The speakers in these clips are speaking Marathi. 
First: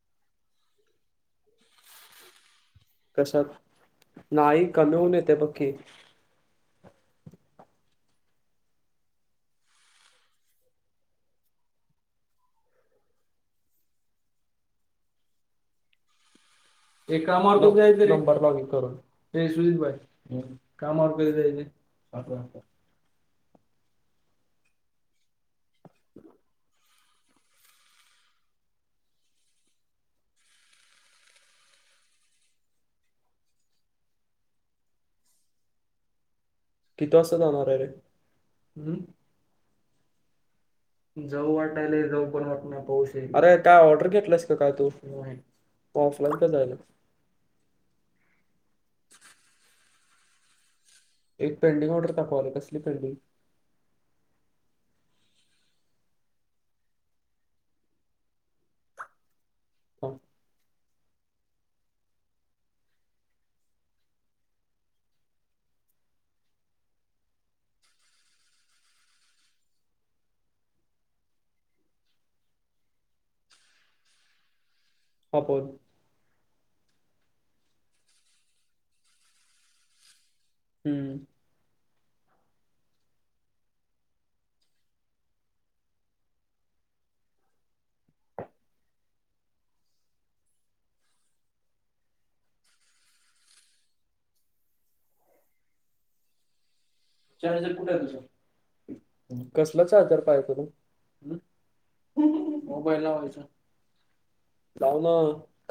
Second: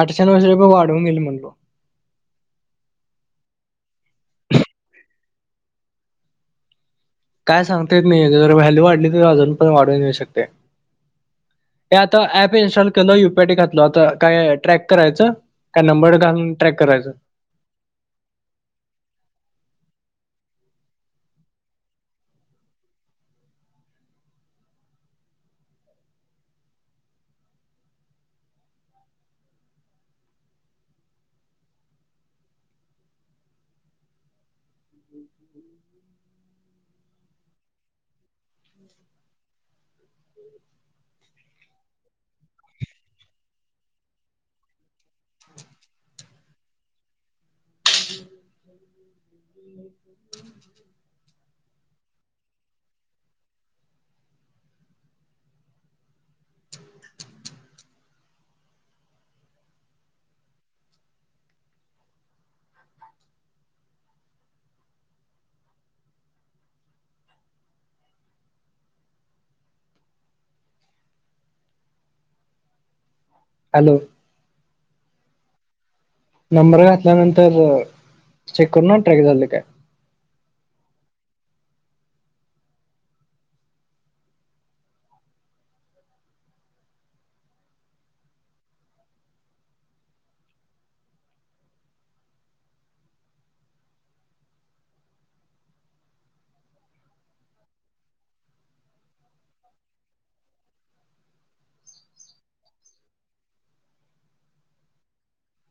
आठशेन नवशे रुपये वाढवून घेईन म्हणलो. कशात? नाही कमी होऊन येतय. बघ की, काय सांगता येत नाही, जर व्हॅल्यू वाढली तर, अजून पण वाढवून येऊ शकते. ते आता ऍप इन्स्टॉल केल. U P I I D घातलं. आता काय ट्रॅक करायचं? काय नंबर घालून ट्रॅक करायच? हे नंबर लॉगिन करून. आठ वाजता. हॅलो. किती वाजता जाणार हाय रे? हम्म. जाऊ वाटायलय, जाऊ पण वाटना नाही पाऊश ये. अरे काय ऑर्डर घेतलास काय तू? ऑफलाईन का झालं? एक पेंडिंग ऑर्डर दाखवालय, कसली पेंडिंग? हो. हॅलो. हा बोल. नंबर घातल्यानंतर चेक करू ना? ट्रॅक झालय काय? हं. चार्जर कुठे आहे तुझा? कसला चार्जर पाहे तूला. मोबाईल लावायचा. लाव ना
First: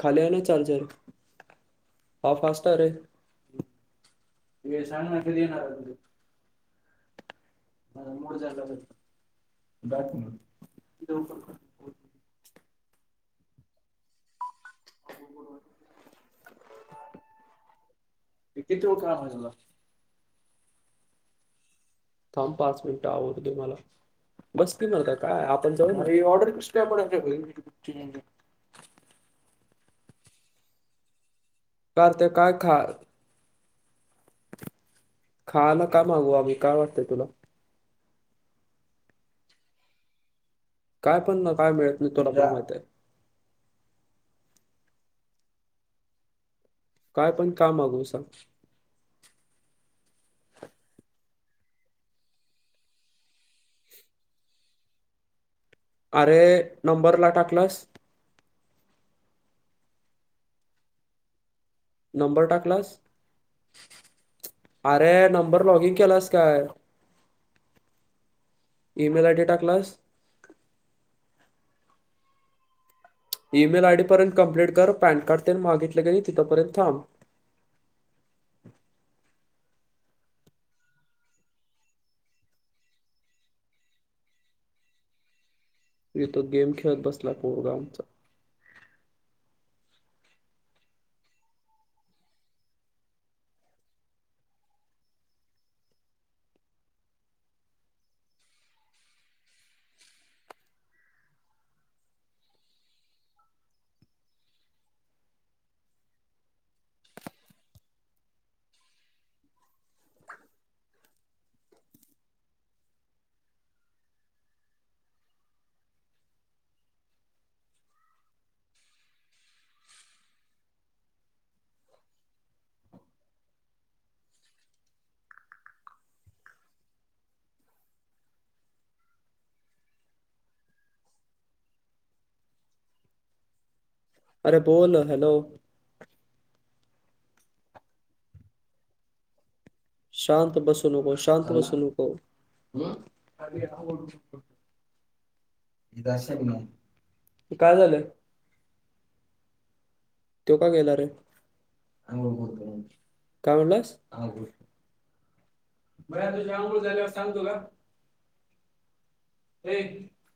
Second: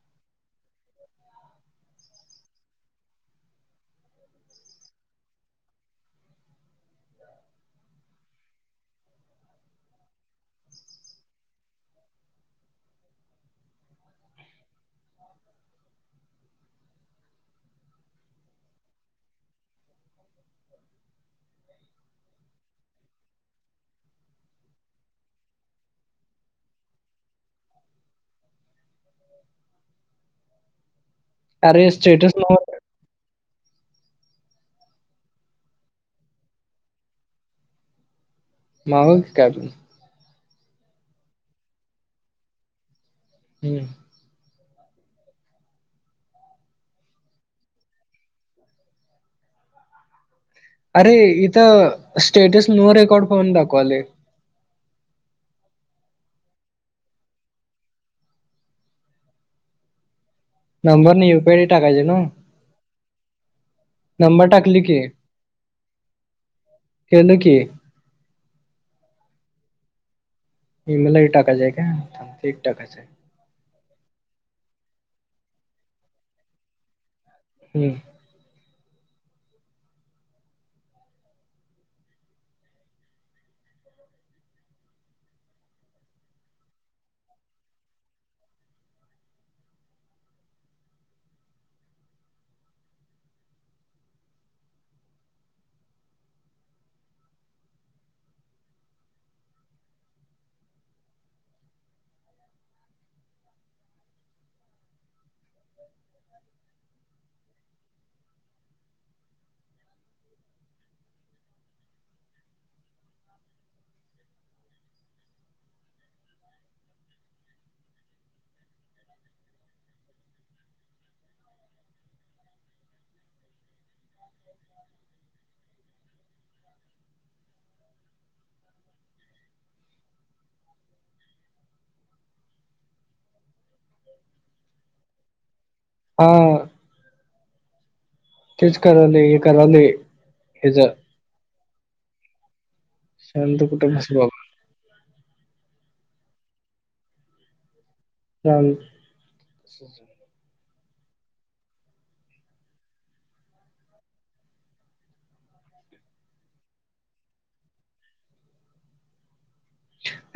खाली आहे ना चार्जर. हा फास्ट आहे रे. ते सांग ना कधी येणार ये म मुड झाला बग [unintelligible] किती ठेवू काम तुला. थांब पाच मिनिटं आवरतो मला. बस की म आता काय, आपण जाऊ माझी ऑर्डर कसली आहे. आपण आमच्या घरी अरे कार ते स्टेटस काय [unintelligible] खा खायला काय मागवू आम्ही? काय वाटतंय तुला? मागव की कायपणं? काय पण ना काय मिळत नाही. तुला पण माहिती हाय. हुं. काय पण काय मागवू सांग? अरे इथं स्टेटस नो रेकॉर्ड फोन दाखवालय. अरे नंबरला टाकलास? नंबर नाही यू पी आय नंबर टाकलास? नंबर टाकली की अरे नंबर लॉगिंग केलास काय? केलोय की इ मेल आय डी टाकलास? ई मेल आय डी टाकाचय काय? एक टाक. ई मेल आय डी पर्यंत कम्प्लीट कर, पॅन कार्ड तेन मागितलं की, तिथपर्यंत थांब. हू. ये तो गेम खेळत बसला पोरगा आमचा. [inaudible] [inaudible] अरे बोल, हॅलो. हा. तेच करालोय, करालोय. शांत बसु नको, शांत बसू नको. शांत कुठे बसलो बाबा [inaudible] काय झालं? [inaudible] त्यो का गेला रे? आंघोळ करतो म्हनला. काय म्हणलास? आंघोळ भैय्या तुझी अंघोळ झाल्यावर सांगतो का? ए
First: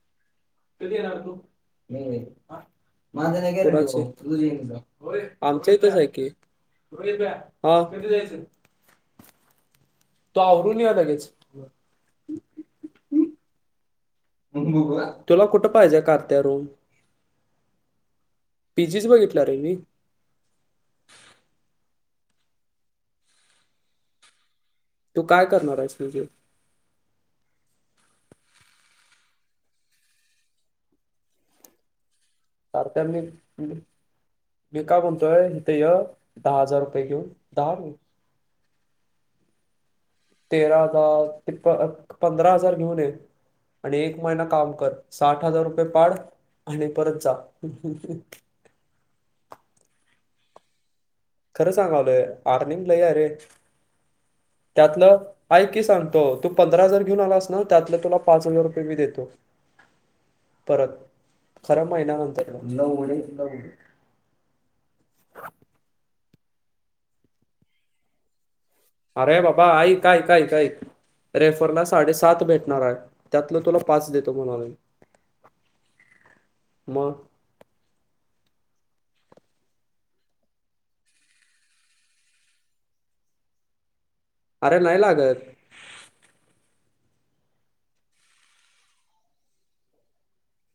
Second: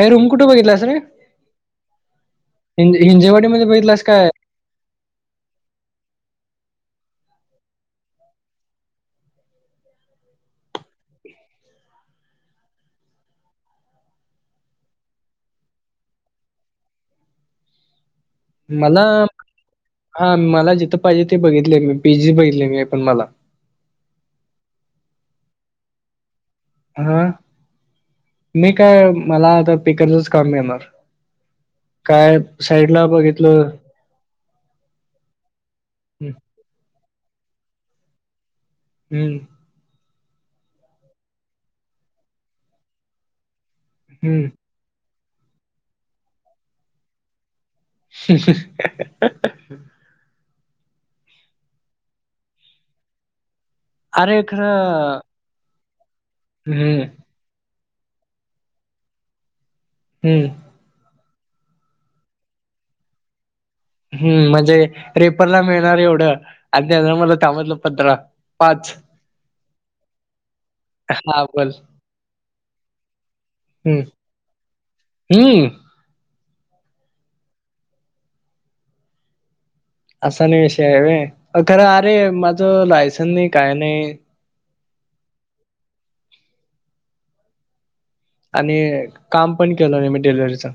अय रूम कुठे बघितलास कधी रे? येणार तू [inaudible] होय हिंज हिंजेवाडी मध्ये बघितलास काय आमच्या हीेतच आहे की वैभ्या हा कधी जायचं? तु आवरून य लगेच तुला कुठं पाहिजे कारत्या रूम? मला पीजीच बघितला रे मी हा मला जिथं पाहिजे ते बघितले मी पीजी बघितली मी पण मला तू काय करणार आहेस म्हणजे? हा मी काय मला आता पीकरचच काम मिळणार काय सारख्या साइडला मी बघितलं मी काय म्हणतोय हितं य दहा हजार रुपये घेऊन दहा नई हम्म तेरा दहा ते पंधरा हजार घेऊन ये आणि एक महिना हम्म काम कर साठ हजार रुपये पाड आणि परत जा [unintelligible] खरं सांगायोलय आर्निंग लय आहे रे अरे त्यातलं खरं आईक की सांगतो तू पंधरा हम्म हजार घेऊन आलास ना त्यातलं तुला पाच हजार रुपये मी देतो हम्म परत खऱ महिन्यानंतर न हम्म म्हणजे रेफरला मिळणार एवढं आणि त्यात मला दहा मधलं पंधरा पाच अरे बाबा आईक, आईक, आईक, आईक हा बोल रेफरला साडेसात भेटणार आहे त्यातलं तुला हम्म पाच देतो म्हणालोय मी हम्म मग? असा अनी विषय आहे होय खरं अरे माझं लायसन नाही काय नाही आरे नाही लागत आणि काम पण केलो नाही मी डिलवरीचं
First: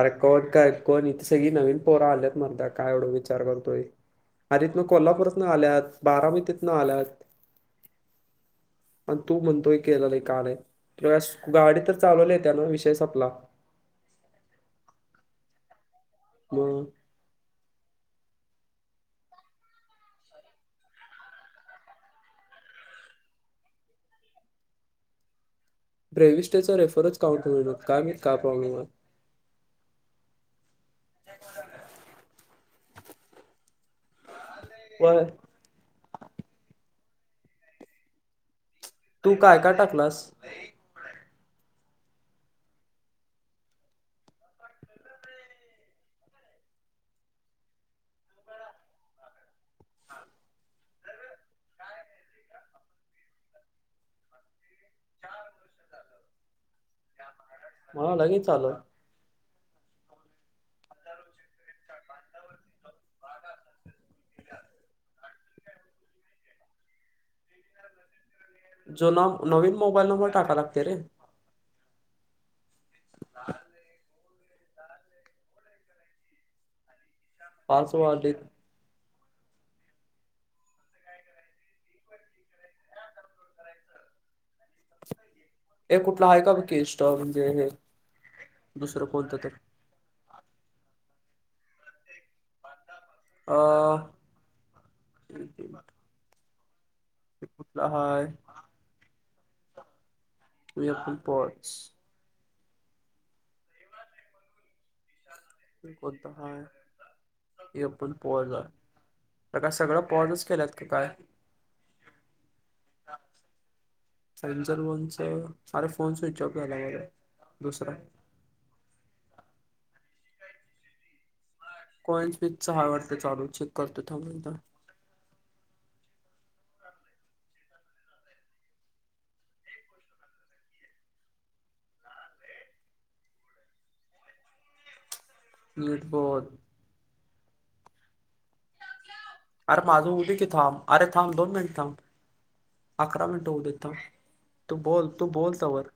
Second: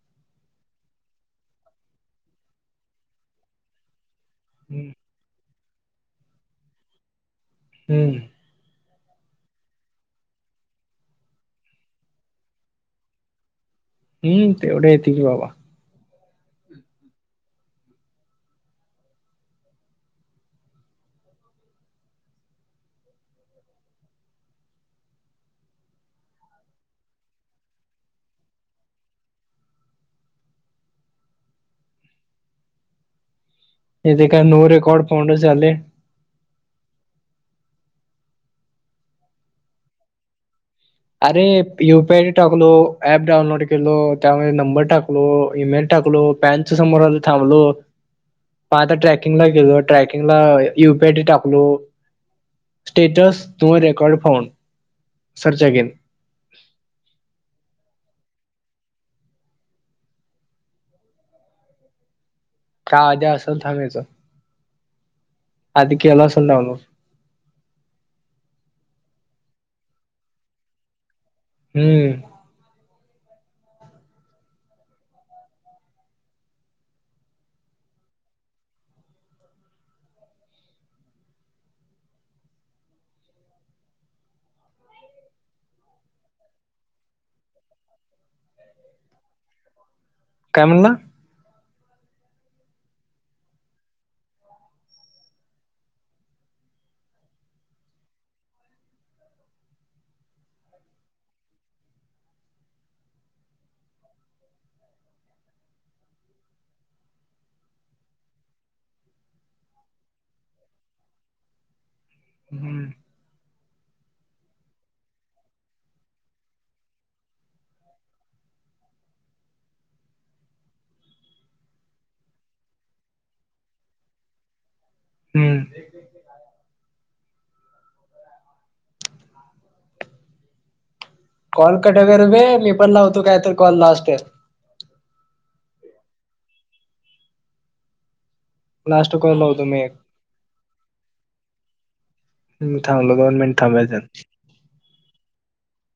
अरे कोण काय कोण इथे सगळी नवीन पोर आल्यात मरदा काय एवढं विचार करतोय? आरे इथनं हम्म कोल्हापूरातनं आल्यात, बारामतीतनं आल्यात हम्म अन तु म्हणतोय केलं नाही का नाही तुला गाडी तर चालवल्या यती न विषय संपला हम्म तेवढे येतं की बाबा मग प्रेविष्टचा चा रिफ्रेन्स काउंट होईल काय माहित काय प्रॉब्लेम आहे? [unintelligible] इथे काय नो रेकॉर्ड वय फाउंडच यायलय तू काय, काय टाकलास? अरे यूपीआयडी टाकलो, ऍप डाऊनलोड केलो, त्यामध्ये नंबर टाकलो, ई-मेल टाकलो पॅनच समोर आलं थांबलो म आता ट्रॅकिंग ला गेलो ट्रॅकिंगला युपीआयडी टाकलो status no record found search again मला लगेच आलं. आता रोज एक का आधी असंच थांबायचं? [inaudible] आधी केलं असेल डाउनलोड. जुना, नवीन मोबाईल नंबर टाका लागतय रे. हम्म. [inaudible] पाच वाजलेत. हे कुठलं आहे का बघकी इंस्टॉल म्हणजे हे, दुसरं कोणतं तर. काय म्हणला? अं कुटलं हाय? हे पण पॉस ते कोणतं हाय? हे पण पाॅझ, लका सगळं पाॅझच केल्यात का काय? हम्म. सॅमसंग फोनच, अरे फोन स्विच ऑफ झालायं माझा दुसरा. कॉइन्स बीचच हाय वाटतं चालू, चेक करतो थांब एकदा. हम्म. कॉल कट कर बे, मी पण लावतो कायतर कॉल लास्ट. नीट बोल. लास्ट काॅल लाव आर माझं हूऊदे की थांब, अरे थांब दोन मिनिटं थांब. हम्म थांबलो अकरा दोन मिनिटं मिनिट हूऊ देत थांब, थांबायचं तू बोल तू बोल तवर.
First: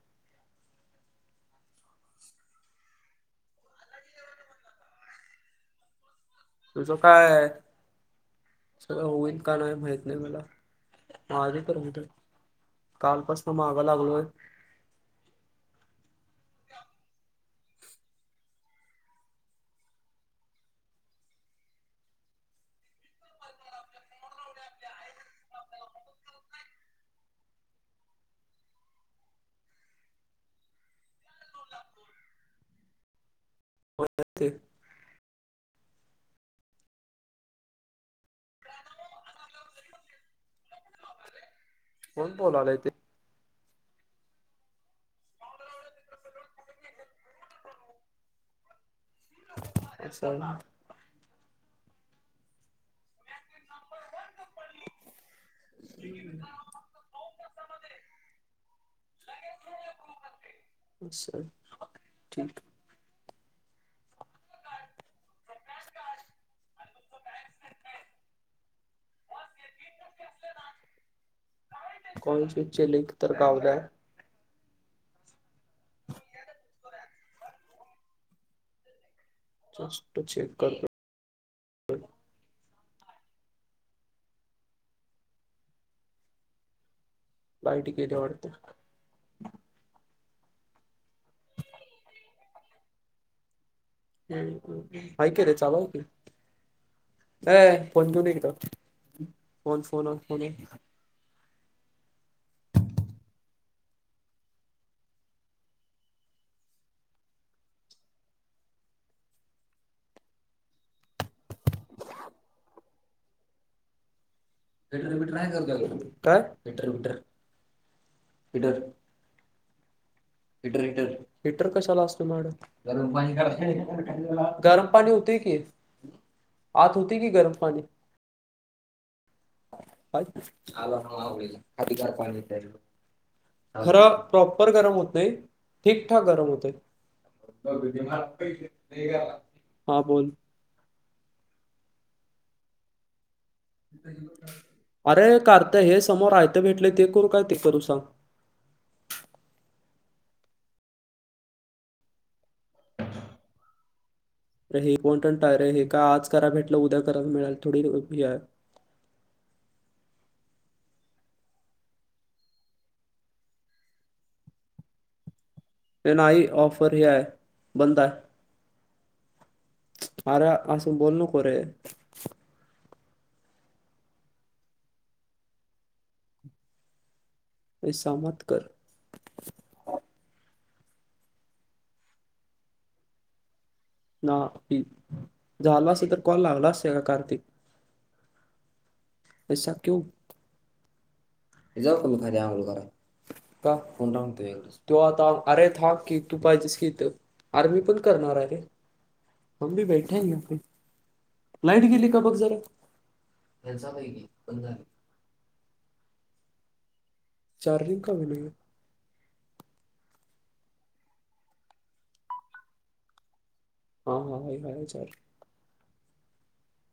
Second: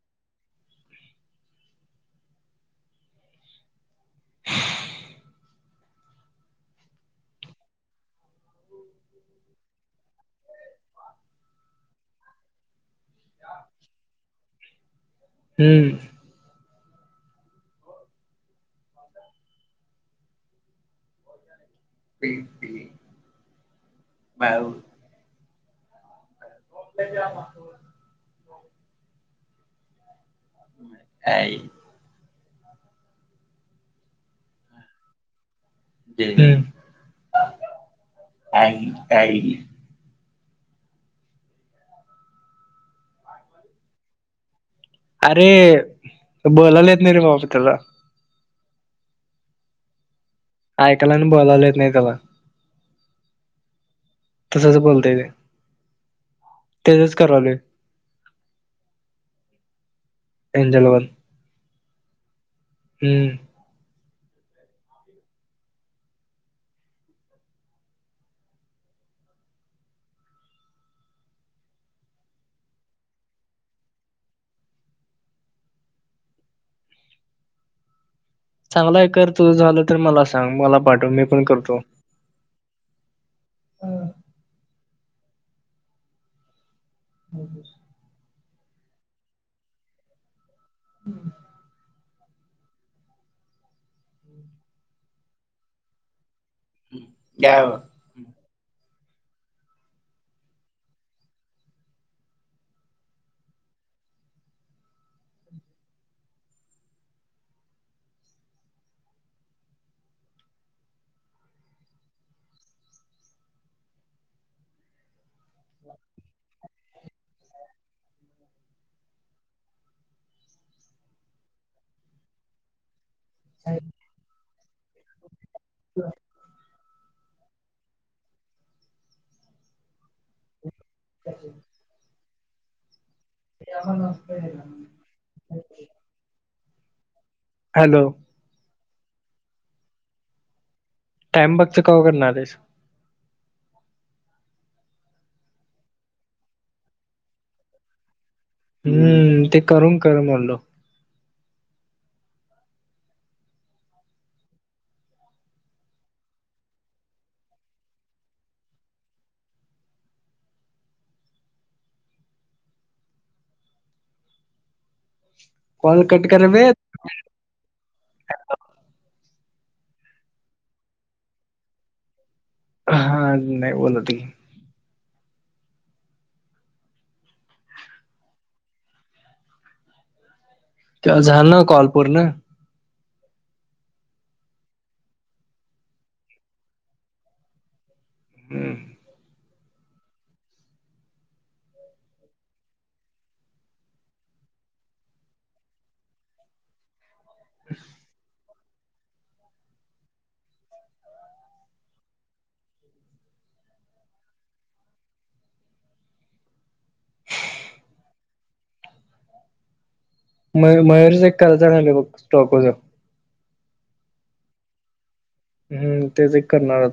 तुझं काय हाय? सगळं होईल का नाही माहित नाही मला, माझं तर होऊदे. कालपसनं म्हागं लागलोय. हम्म. तेच ते [unintelligible] [unintelligible] हाय [unintelligible] काही काही कोण बोलायलय ते? अरे, बोलायला येत नाही रे बाबा त्याला. असंय वय! ऐकाला आणि बोलायला येत नाही त्याला. तसंच बोलतंय ते. हम्म्म हम्म. त्यजच करालोय. एंजल वन चल ठीक ये. हम्म. [unintelligible] ब [unintelligible] कोणशी चि लिंक तर घावल्या [inaudible] चांगलाय कर झालं तर जस्ट मला चेक सांग मला करतो पाठव मी पण करतो हं लाईट गेली वाडत [inaudible] हाइ कि रे चालुए की प एकदा फोन फोन आन इकड हेटर मीटर मी ट्राय करत काय heater meter heater heater heater कशाला असतो मॅडम गरम पाणी हुतय की ह आत हुतय की गरम पाणी [unintelligible] [unintelligible] [unintelligible] [unintelligible] खर प्रॉपर गरम होत नाइ ठीकठाक गरम होतय हॅलो हा बोल टाइबाच कवा करणारायस करू कारत हे समोर आयत भेटलंय हे करू काय ते करू सांग हम्म ते करून कर म्हडलो अ हे कोण पण टाय रे हे का आज करा भेटलं उद्या कराय मिळाल थोडी कॉल ए कट नाही कर बे ऑफर हे आय बंदाय अरे आस बोलु नको रे हा नइ बोल त घे असामत कर ते हा झाल न्हव काॅल पूर्ण ना इ झाला असंत कॉल लागला असता का कार्तिक हम्म एसा क्यू ह जाऊ का मी खाली आंघोळ करायला का तो आता अरे थां की तू पाहिजेस कि इथ आरे मी पण करणाराय रे हम भी बैठे हे याहीपेक्षा लाईट गिली काय ब जरा [unintelligible] [unintelligible] [unintelligible] चार्जिंग का विना हे मय मयूरच एक करायच राहील ब स्टॉपच हा हा हाय हाय सर हम्म तेज एक करणार